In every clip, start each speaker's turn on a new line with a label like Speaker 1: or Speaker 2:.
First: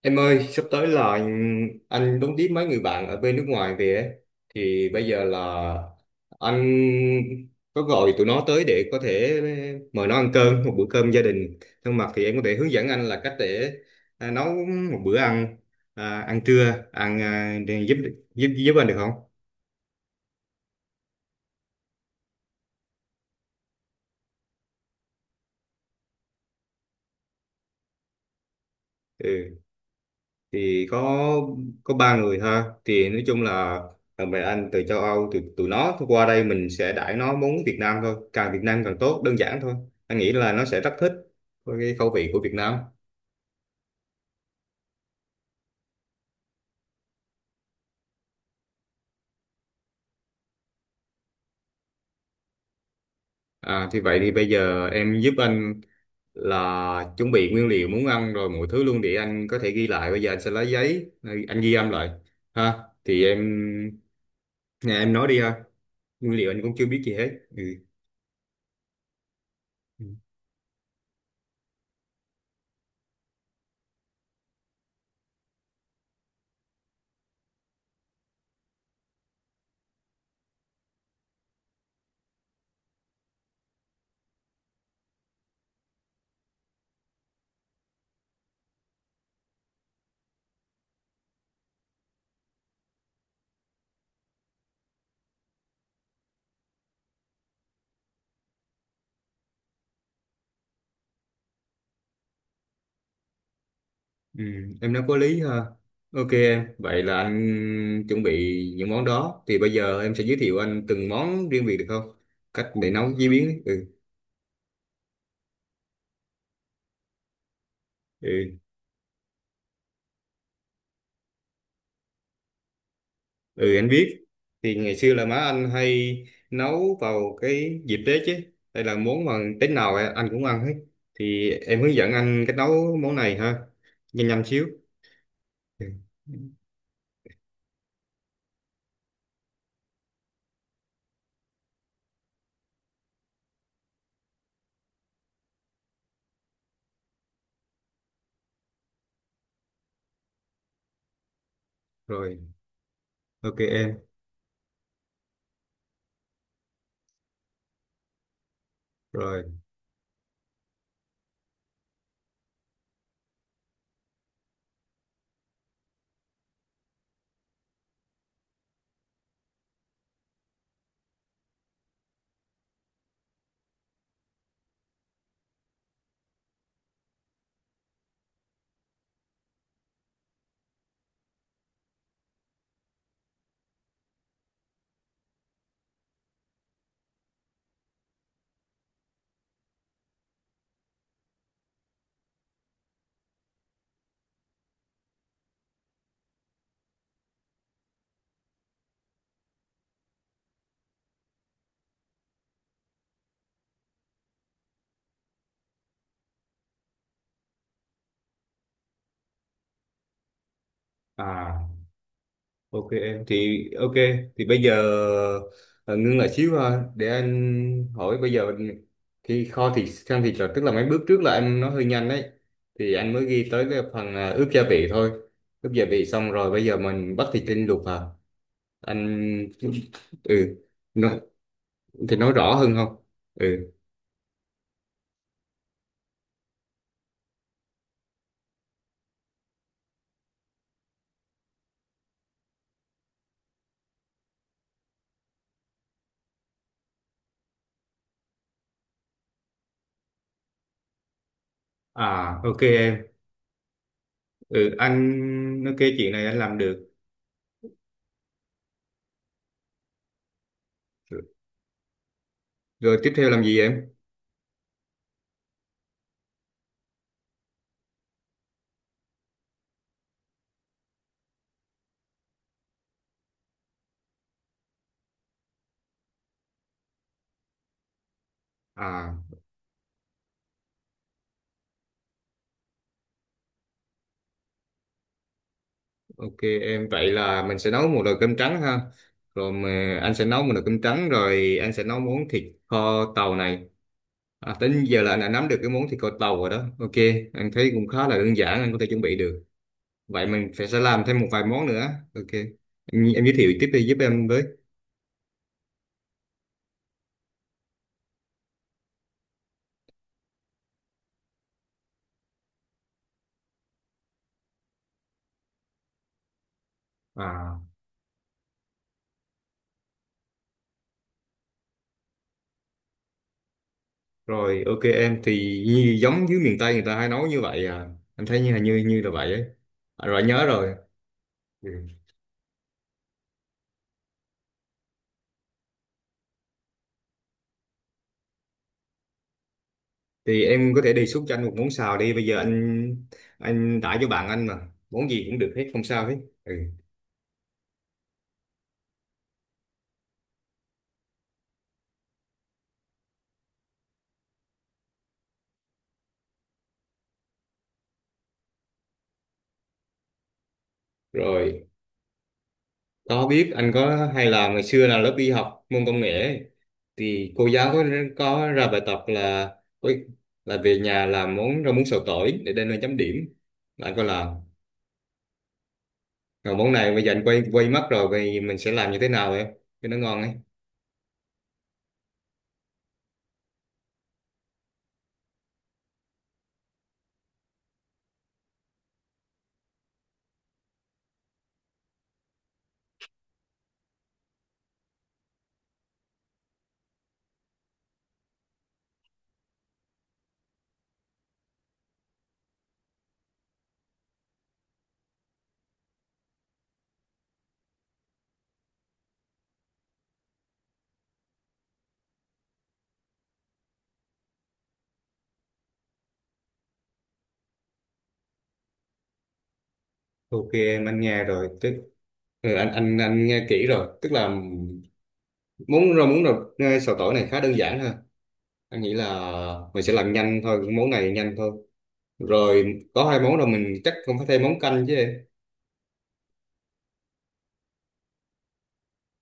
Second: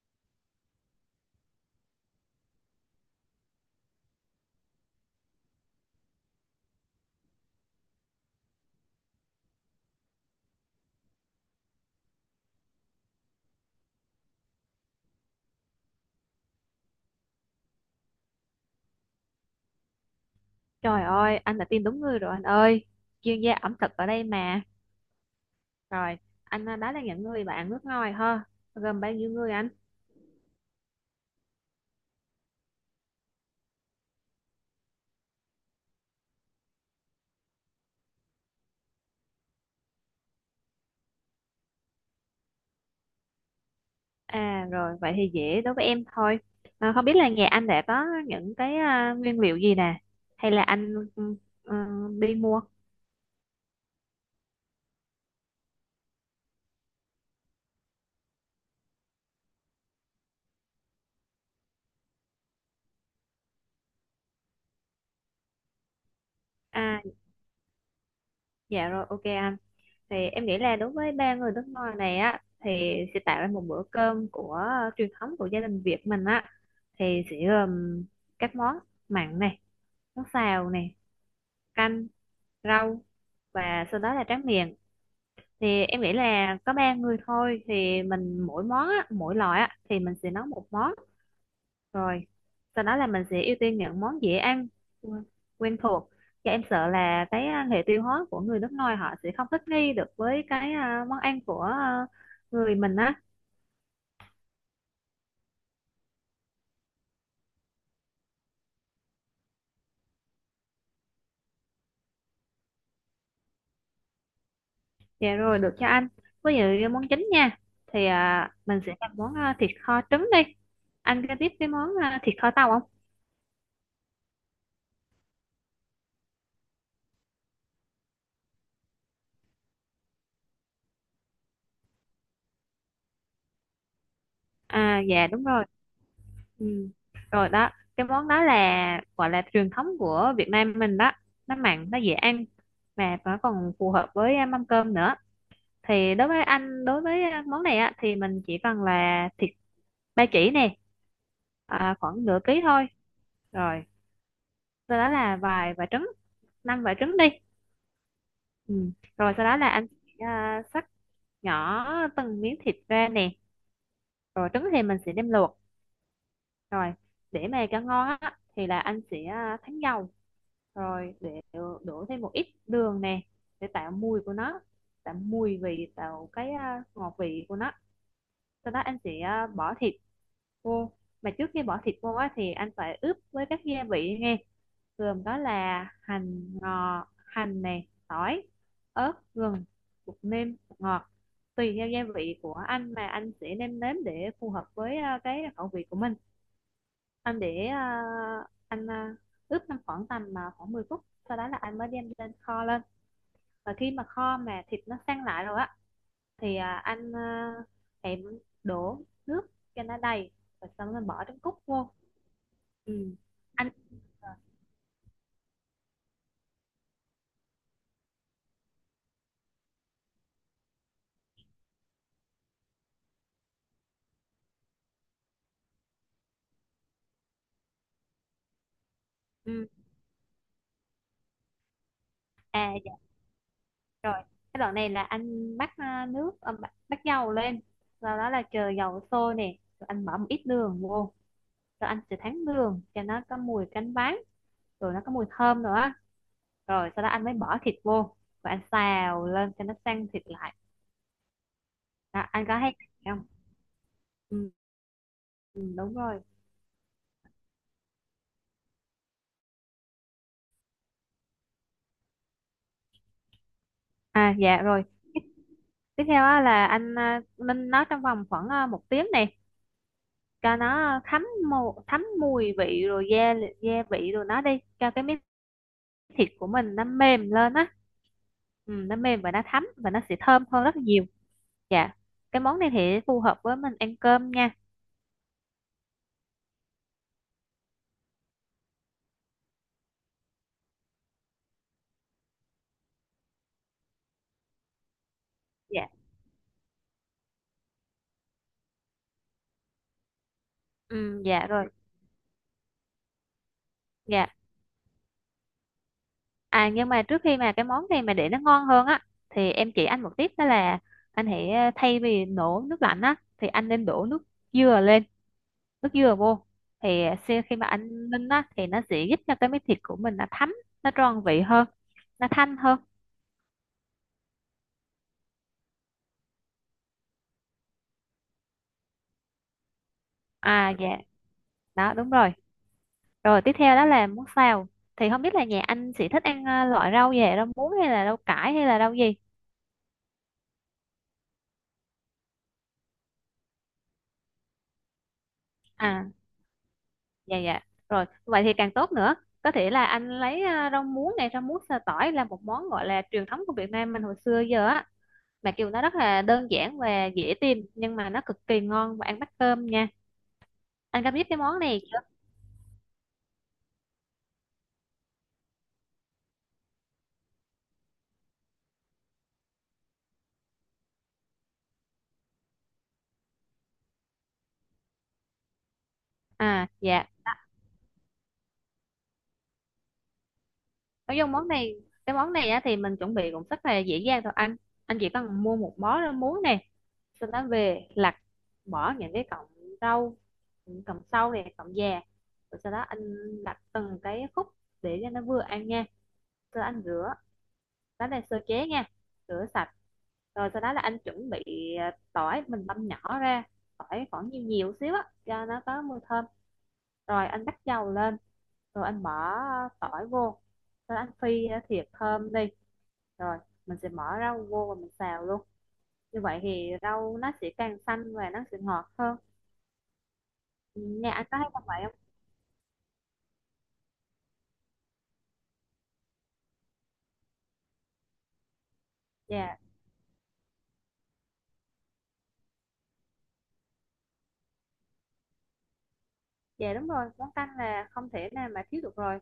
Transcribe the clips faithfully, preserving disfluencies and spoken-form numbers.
Speaker 1: Em ơi, sắp tới là anh anh đón tiếp mấy người bạn ở bên nước ngoài về ấy. Thì bây giờ là anh có gọi tụi nó tới để có thể mời nó ăn cơm, một bữa cơm gia đình thân mật. Thì em có thể hướng dẫn anh là cách để à, nấu một bữa ăn, à, ăn trưa, ăn à, để giúp giúp giúp anh được không?
Speaker 2: Trời ơi, anh đã tìm đúng người rồi anh ơi. Chuyên gia ẩm thực ở đây mà. Rồi, anh đó là những người bạn nước ngoài ha. Gồm bao nhiêu người
Speaker 1: Ừ.
Speaker 2: anh?
Speaker 1: Thì có có ba người ha. Thì nói chung là thằng bè anh từ châu Âu, từ tụi nó qua đây mình sẽ đãi nó món Việt Nam thôi, càng Việt Nam càng tốt, đơn giản thôi. Anh nghĩ là nó sẽ rất thích với cái khẩu vị của Việt Nam.
Speaker 2: À rồi, vậy thì dễ đối với em thôi. À, không biết là nhà anh đã có những cái à, nguyên liệu gì nè? Hay là anh ừ, ừ, đi mua?
Speaker 1: À thì vậy thì bây giờ em giúp anh là chuẩn bị nguyên liệu muốn ăn rồi mọi thứ luôn để anh có thể ghi lại. Bây giờ anh sẽ lấy giấy, anh ghi âm lại ha. Thì em nè, em nói đi ha, nguyên liệu anh cũng chưa
Speaker 2: À,
Speaker 1: biết gì hết. Ừ.
Speaker 2: dạ rồi, ok anh.
Speaker 1: Ừ.
Speaker 2: Thì em nghĩ là đối với ba người nước ngoài này á, thì sẽ tạo ra một bữa cơm của ờ, truyền thống của gia đình Việt mình á. Thì sẽ gồm các món mặn này, món xào này, canh rau và sau đó là tráng miệng. Thì em nghĩ là có ba người thôi thì mình mỗi món á, mỗi loại á, thì mình sẽ nấu một món, rồi sau đó là mình sẽ ưu tiên những món dễ ăn, quen quen thuộc. Và em sợ là cái à, hệ tiêu hóa của người nước ngoài họ sẽ không thích nghi được với cái à, món ăn của à, người mình á.
Speaker 1: Ừ, em nói có lý ha. Ok em, vậy là anh chuẩn bị những món đó. Thì bây giờ em sẽ giới thiệu anh từng món riêng biệt được không? Cách để nấu chế biến. Ừ,
Speaker 2: Dạ rồi, được cho anh, ví dụ như món chính nha thì à,
Speaker 1: ừ,
Speaker 2: mình sẽ làm món à, thịt kho trứng đi. Anh có biết cái món à, thịt kho tàu không?
Speaker 1: ừ anh biết. Thì ngày xưa là má anh hay nấu vào cái dịp Tết chứ. Đây là món mà Tết nào á, anh cũng ăn hết. Thì em hướng dẫn anh cách nấu món này ha. Nhanh nhanh xíu.
Speaker 2: à dạ đúng rồi.
Speaker 1: Ừ.
Speaker 2: Ừ. Rồi đó, cái món đó là gọi là truyền thống của Việt Nam mình đó. Nó mặn, nó dễ ăn mà nó còn phù hợp với à, mâm cơm nữa. Thì đối với anh, đối với à, món này á thì mình chỉ cần là thịt ba chỉ nè, à, khoảng
Speaker 1: Rồi,
Speaker 2: nửa ký thôi.
Speaker 1: ok
Speaker 2: Rồi,
Speaker 1: em.
Speaker 2: sau đó là vài quả trứng, năm quả trứng đi. Ừ. Rồi sau
Speaker 1: Rồi.
Speaker 2: đó là anh à, cắt nhỏ từng miếng thịt ra nè. Rồi trứng thì mình sẽ đem luộc. Rồi, để mà cho ngon á thì là anh sẽ à, thắng dầu, rồi để đổ thêm một ít đường nè để tạo mùi của nó, tạo mùi vị, tạo cái à, ngọt vị của nó. Sau đó anh sẽ à, bỏ thịt vô. Mà trước khi bỏ thịt vô á thì anh phải ướp với các gia vị nghe. Gồm đó là hành ngò, hành này tỏi, ớt, gừng, bột nêm, bột ngọt. Tùy theo gia vị của anh mà anh sẽ nêm nếm để phù hợp với à, cái khẩu vị của mình. Anh để à, anh à, ướp trong khoảng tầm à, khoảng mười phút, sau đó là anh mới đem lên kho lên. Và khi mà kho mà thịt nó săn lại rồi á thì à, anh à, hãy đổ nước cho nó đầy và xong rồi bỏ trứng cút
Speaker 1: À.
Speaker 2: vô.
Speaker 1: Ok
Speaker 2: Ừ.
Speaker 1: em thì
Speaker 2: Anh.
Speaker 1: ok Thì bây giờ ờ, ngưng lại xíu ha để anh hỏi. Bây giờ khi kho thịt, sang thịt, là tức là mấy bước trước là em nói hơi nhanh đấy, thì anh mới ghi tới cái phần à, ướp gia vị thôi. Ướp gia vị xong rồi bây giờ mình bắt thịt lên luộc à anh?
Speaker 2: Ừ.
Speaker 1: Ừ. nó, thì nói rõ
Speaker 2: à
Speaker 1: hơn
Speaker 2: dạ
Speaker 1: không? Ừ.
Speaker 2: rồi, cái đoạn này là anh bắt à, nước à, bắt, bắt dầu lên, sau đó là chờ dầu sôi nè rồi anh bỏ một ít đường vô, rồi anh sẽ thắng đường cho nó có mùi cánh váng, rồi nó có mùi thơm nữa, rồi sau đó anh mới bỏ thịt vô và anh xào lên cho nó săn thịt lại. Đó,
Speaker 1: À.
Speaker 2: anh có
Speaker 1: Ok
Speaker 2: thấy
Speaker 1: em.
Speaker 2: không? ừ,
Speaker 1: Ừ,
Speaker 2: ừ,
Speaker 1: anh nói cái
Speaker 2: Đúng
Speaker 1: chuyện
Speaker 2: rồi.
Speaker 1: này anh làm được. Rồi tiếp theo làm gì em?
Speaker 2: à dạ rồi, tiếp theo á, là anh à, ninh nó trong vòng khoảng à, một tiếng này cho nó thấm, mù, thấm mùi vị rồi gia li- gia vị rồi nó đi cho cái miếng thịt của mình nó mềm lên á. Ừ, nó
Speaker 1: À.
Speaker 2: mềm và nó thấm và nó sẽ thơm hơn rất là nhiều. Dạ, cái món này thì phù hợp với mình ăn cơm nha.
Speaker 1: Ok em, vậy là mình sẽ nấu một nồi cơm trắng ha. Rồi mà anh sẽ nấu một nồi cơm trắng, rồi anh sẽ nấu món thịt kho tàu này. À, tính giờ là anh đã nắm được cái món
Speaker 2: Dạ.
Speaker 1: thịt kho tàu rồi đó. Ok, anh thấy cũng khá là đơn giản, anh có thể chuẩn bị được. Vậy mình phải sẽ làm thêm
Speaker 2: Ừ,
Speaker 1: một vài
Speaker 2: dạ
Speaker 1: món
Speaker 2: rồi.
Speaker 1: nữa. Ok. Em, em giới thiệu tiếp đi giúp em
Speaker 2: Dạ.
Speaker 1: với.
Speaker 2: À, nhưng mà trước khi mà cái món này mà để nó ngon hơn á thì em chỉ anh một tip đó là anh hãy ờ, thay vì đổ nước lạnh á thì anh nên đổ nước dừa lên, nước dừa vô. Thì khi khi
Speaker 1: À
Speaker 2: mà anh ninh á thì nó sẽ giúp cho cái miếng thịt của mình nó thấm, nó tròn vị hơn, nó thanh hơn.
Speaker 1: rồi ok em, thì như, giống dưới miền Tây người ta hay nấu như vậy à. Anh thấy như là như như là vậy ấy. À, rồi nhớ
Speaker 2: À
Speaker 1: rồi.
Speaker 2: dạ,
Speaker 1: Ừ.
Speaker 2: đó đúng rồi. Rồi tiếp theo đó là món xào. Thì không biết là nhà anh sẽ thích ăn ờ, loại rau gì, rau muống hay là rau cải hay là rau gì?
Speaker 1: Thì em có thể đề xuất cho anh một món xào đi. Bây giờ anh anh tải cho bạn anh mà món gì cũng được hết không
Speaker 2: À,
Speaker 1: sao hết. Ừ.
Speaker 2: dạ dạ rồi, vậy thì càng tốt nữa, có thể là anh lấy à, rau muống này, rau muống sa tỏi là một món gọi là truyền thống của Việt Nam mình hồi xưa giờ á, mà kiểu nó rất là đơn giản và dễ tìm nhưng mà nó cực kỳ ngon và ăn bắt cơm nha. Anh có biết cái món
Speaker 1: Rồi
Speaker 2: này chưa?
Speaker 1: có biết, anh có hay làm ngày xưa là lớp đi học môn công nghệ ấy, thì cô giáo có có ra bài tập là ôi, là về nhà làm món rau muống xào tỏi để đem lên chấm điểm. Bạn có làm rồi.
Speaker 2: à
Speaker 1: Món này bây
Speaker 2: dạ
Speaker 1: giờ anh quay quay mắt rồi, vậy mình sẽ làm như thế nào em cho nó ngon ấy?
Speaker 2: nói chung món này, cái món này á, thì mình chuẩn bị cũng rất là dễ dàng thôi anh. Anh chỉ cần mua một bó rau muống này, sau đó về lặt, bỏ những cái cọng rau, những cọng sau này cọng già, rồi sau đó anh lặt từng cái khúc để cho nó vừa ăn nha. Sơ anh rửa lá này, sơ chế nha, rửa sạch, rồi sau đó là anh chuẩn bị à, tỏi mình băm nhỏ ra, tỏi khoảng nhiều nhiều xíu á cho nó có mùi thơm, rồi anh bắt dầu lên, rồi anh bỏ tỏi vô, rồi anh phi à, thiệt thơm đi, rồi mình sẽ bỏ rau vô và mình xào luôn, như vậy thì rau nó sẽ càng xanh và nó sẽ ngọt hơn.
Speaker 1: Ok em, anh
Speaker 2: Nhà
Speaker 1: nghe
Speaker 2: anh có
Speaker 1: rồi
Speaker 2: hay làm
Speaker 1: tức
Speaker 2: vậy không?
Speaker 1: ừ, anh anh anh nghe kỹ rồi, tức là món rau muống, rau xào tỏi này khá đơn giản ha. Anh nghĩ là
Speaker 2: Dạ.
Speaker 1: mình sẽ làm nhanh thôi, cái món này nhanh thôi. Rồi có hai món rồi, mình chắc không phải thêm món canh chứ em?
Speaker 2: Dạ đúng rồi, món canh là không thể nào mà thiếu được rồi.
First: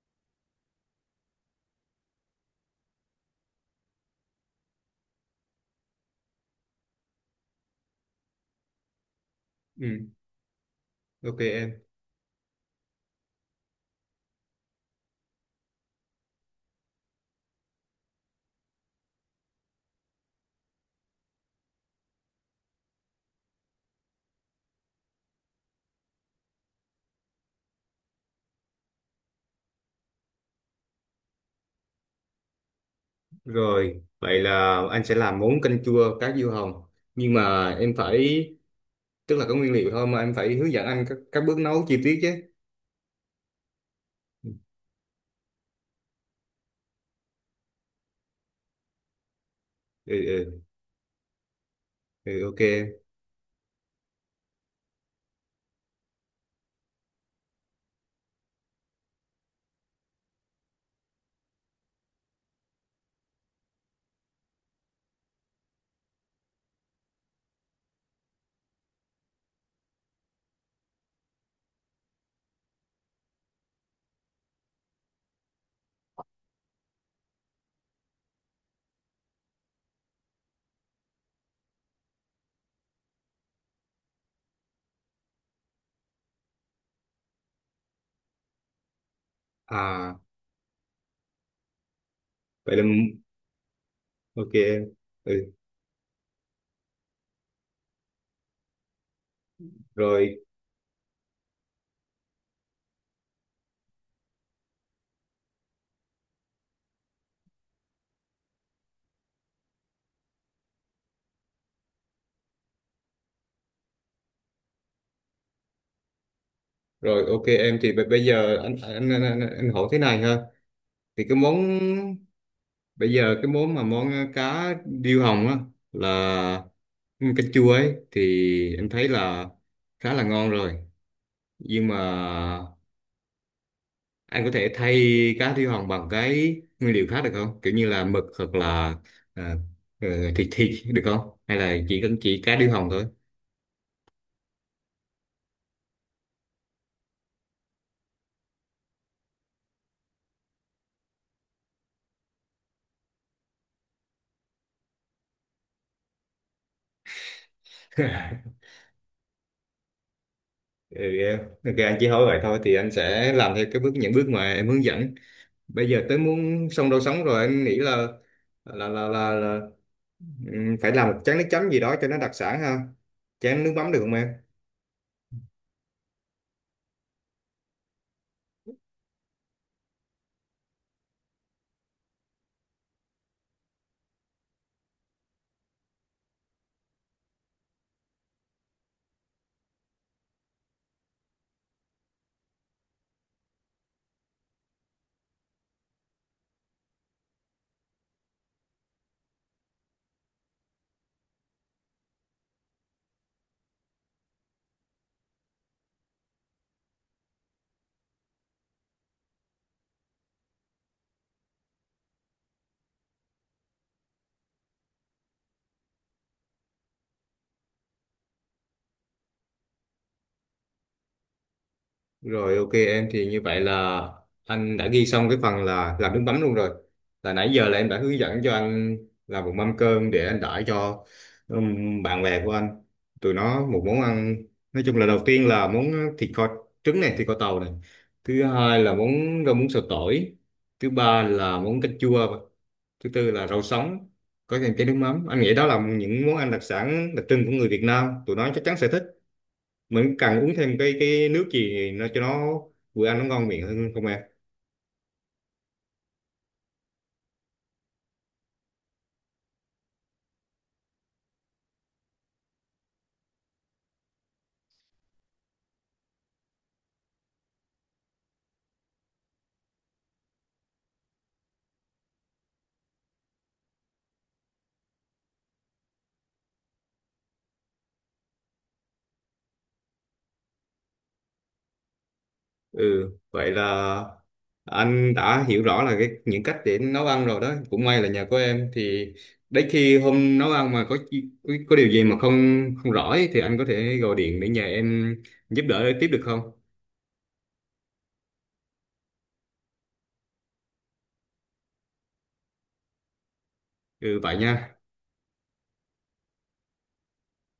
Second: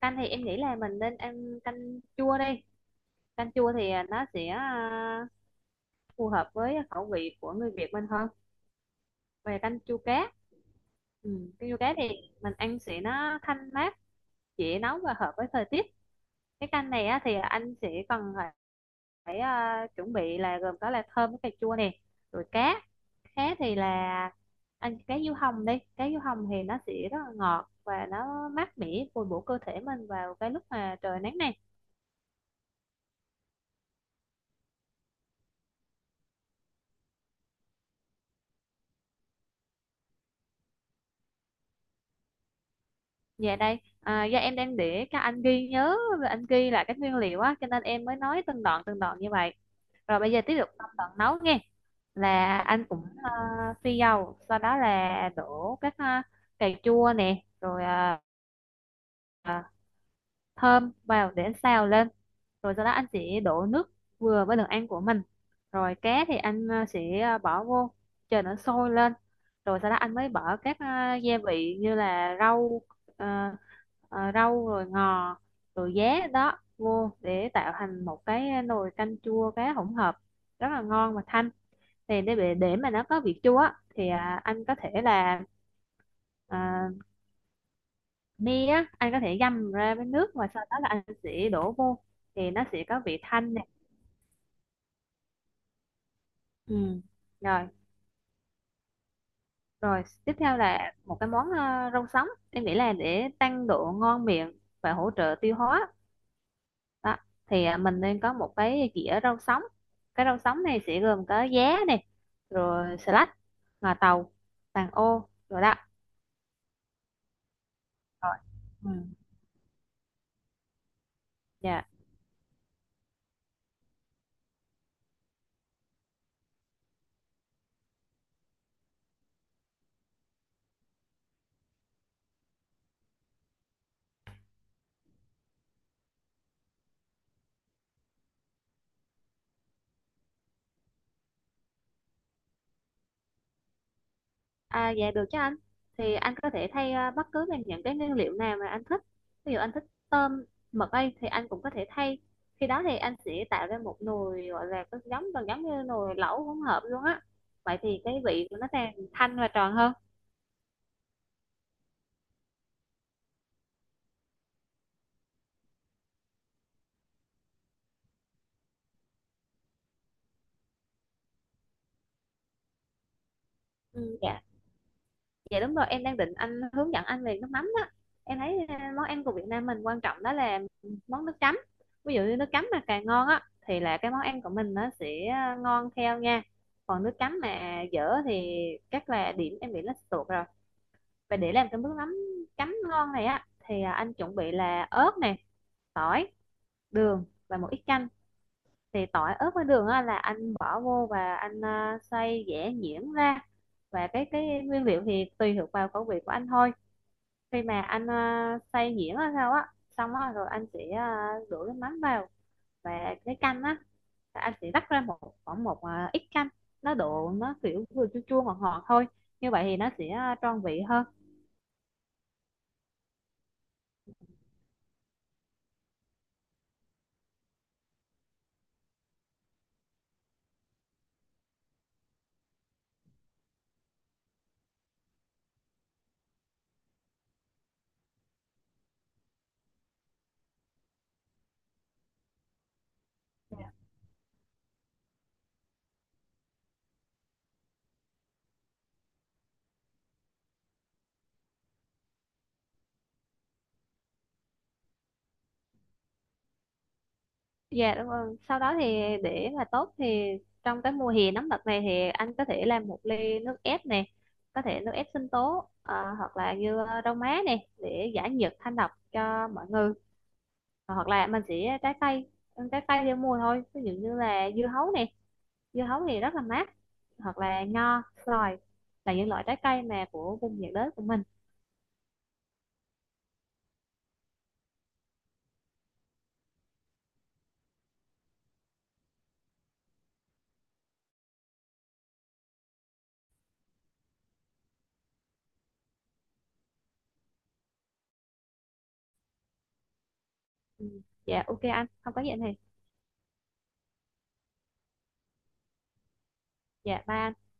Speaker 2: Canh thì em nghĩ là mình nên ăn canh chua đi. Canh chua thì à, nó sẽ à, phù hợp với khẩu vị của người Việt mình hơn, về canh chua
Speaker 1: Ừ,
Speaker 2: cá. Ừ.
Speaker 1: ok
Speaker 2: Canh
Speaker 1: em.
Speaker 2: chua cá thì mình ăn sẽ nó thanh mát, dễ nấu và hợp với thời tiết. Cái canh này á, thì anh sẽ cần phải, phải à, chuẩn bị là gồm có là thơm với cà chua nè, rồi cá. Cá thì là anh cá diếu hồng đi, cá diếu hồng thì nó sẽ rất là ngọt và nó mát mẻ, bồi bổ cơ thể mình vào cái lúc mà trời nắng nè.
Speaker 1: Rồi vậy là anh sẽ làm món canh chua cá diêu hồng. Nhưng mà em phải, tức là có nguyên liệu thôi mà em phải hướng dẫn anh các, các bước nấu chi tiết chứ.
Speaker 2: Dạ đây, à, do em đang để các anh ghi nhớ, anh ghi lại các nguyên liệu á, cho nên em mới nói từng đoạn từng đoạn như vậy.
Speaker 1: Ừ,
Speaker 2: Rồi bây giờ tiếp
Speaker 1: ừ,
Speaker 2: tục trong đoạn nấu nghe,
Speaker 1: ừ ok
Speaker 2: là anh
Speaker 1: em.
Speaker 2: cũng à, phi dầu, sau đó là đổ các à, cà chua nè, rồi à, à, thơm vào để xào lên, rồi sau đó anh sẽ đổ nước vừa với đường ăn của mình, rồi cá thì anh à, sẽ à, bỏ vô, chờ nó sôi lên, rồi sau đó anh mới bỏ các à, gia vị như là rau, à, à, rau rồi ngò, rồi giá đó vô để tạo thành một cái nồi canh chua cá hỗn hợp rất là ngon và thanh. Thì để để để mà nó có vị chua á, thì à, anh có thể là à, mi á, anh có thể găm ra với
Speaker 1: À
Speaker 2: nước và sau đó là anh sẽ đổ vô, thì nó
Speaker 1: vậy là
Speaker 2: sẽ có vị thanh này.
Speaker 1: ok em. Ừ,
Speaker 2: Ừ. rồi rồi tiếp
Speaker 1: rồi
Speaker 2: theo là một cái món ờ, rau sống, em nghĩ là để tăng độ ngon miệng và hỗ trợ tiêu hóa. Đó, thì ờ, mình nên có một cái dĩa rau sống, cái rau sống này sẽ gồm có giá này, rồi xà lách, ngò tàu, vàng ô, rồi đó.
Speaker 1: rồi ok em thì b- bây
Speaker 2: Rồi.
Speaker 1: giờ anh
Speaker 2: Ừ.
Speaker 1: anh, anh, anh, anh hỏi thế này ha. Thì cái món
Speaker 2: Dạ.
Speaker 1: Bây giờ cái món mà món ờ, cá điêu hồng á, là canh chua ấy, thì em thấy là khá là ngon rồi. Nhưng mà anh có thể thay cá điêu hồng bằng cái nguyên liệu khác được không? Kiểu như là mực hoặc là à, ờ, thịt thịt được không? Hay là chỉ cần chỉ cá điêu hồng thôi?
Speaker 2: À, dạ được chứ anh. Thì anh có thể thay à, bất cứ bằng những cái nguyên liệu nào mà anh thích. Ví dụ anh thích tôm, mực ấy thì anh cũng có thể thay. Khi đó thì anh sẽ tạo ra một nồi gọi là có giống gần giống như nồi lẩu hỗn hợp luôn á. Vậy thì cái vị của nó càng thanh và tròn hơn.
Speaker 1: Ừ, em. Ok anh chỉ hỏi vậy thôi, thì anh sẽ làm theo cái bước những bước mà em hướng dẫn. Bây giờ tới muốn xong đâu sống rồi, anh nghĩ là là là là, là, ừm, phải làm một chén nước chấm gì đó cho nó đặc sản ha. Chén nước mắm được không
Speaker 2: Ừ,
Speaker 1: em?
Speaker 2: dạ. Dạ đúng rồi, em đang định anh hướng dẫn anh về nước mắm đó. Em thấy ờ, món ăn của Việt Nam mình quan trọng đó là món nước chấm. Ví dụ như nước chấm mà càng ngon á thì là cái món ăn của mình nó sẽ ờ, ngon theo nha. Còn nước chấm mà dở thì chắc là điểm em bị nó tuột rồi. Và để làm cái nước mắm chấm ngon này á thì à, anh chuẩn bị là ớt này, tỏi, đường và một ít chanh. Thì tỏi, ớt với đường á là anh bỏ vô và anh à, xay giã nhuyễn ra. Và cái cái nguyên liệu thì tùy thuộc vào khẩu vị của anh thôi. Khi mà anh uh, xay nhuyễn hay sao á, xong á rồi anh sẽ ờ, đổ cái mắm vào và cái canh á là anh sẽ rắc ra một khoảng một ờ, ít canh, nó độ nó kiểu vừa chua chua ngọt ngọt thôi, như vậy thì nó sẽ ờ, tròn vị hơn.
Speaker 1: Rồi ok em, thì như vậy là anh đã ghi xong cái phần là làm nước mắm luôn rồi. Là nãy giờ là em đã hướng dẫn cho anh làm một mâm cơm để anh đãi cho ừm, bạn bè của anh, tụi nó một món ăn. Nói chung là đầu tiên là món thịt kho trứng này, thịt kho tàu này, thứ hai là món rau muống xào tỏi, thứ ba là món canh chua, thứ tư là rau sống có kèm chén nước mắm. Anh nghĩ đó là những món ăn đặc sản đặc trưng của người Việt Nam, tụi nó chắc chắn sẽ thích. Mình cần uống thêm cái cái nước gì nó cho nó vừa ăn nó ngon miệng hơn không em?
Speaker 2: Dạ đúng rồi, sau đó thì để mà tốt thì trong cái mùa hè nóng đợt này thì anh có thể làm một ly nước ép nè, có thể nước ép sinh tố ờ, hoặc là như ờ, rau má nè để giải nhiệt thanh độc cho mọi người, hoặc là mình sẽ trái cây, ăn trái cây theo mùa thôi, ví dụ như là dưa hấu nè, dưa hấu thì rất là mát, hoặc là nho xoài là những loại trái cây mà của vùng nhiệt đới của mình.
Speaker 1: Ừ vậy là anh đã hiểu rõ là cái những cách để nấu ăn rồi đó. Cũng may là nhờ có em thì đấy khi hôm nấu ăn mà có chi- có có điều gì mà không không rõ ấy, thì anh có thể gọi điện để nhờ em giúp đỡ tiếp được không?
Speaker 2: Ừ. Dạ ok anh, không có gì anh Hiền.
Speaker 1: Ừ vậy nha.
Speaker 2: Dạ ba anh.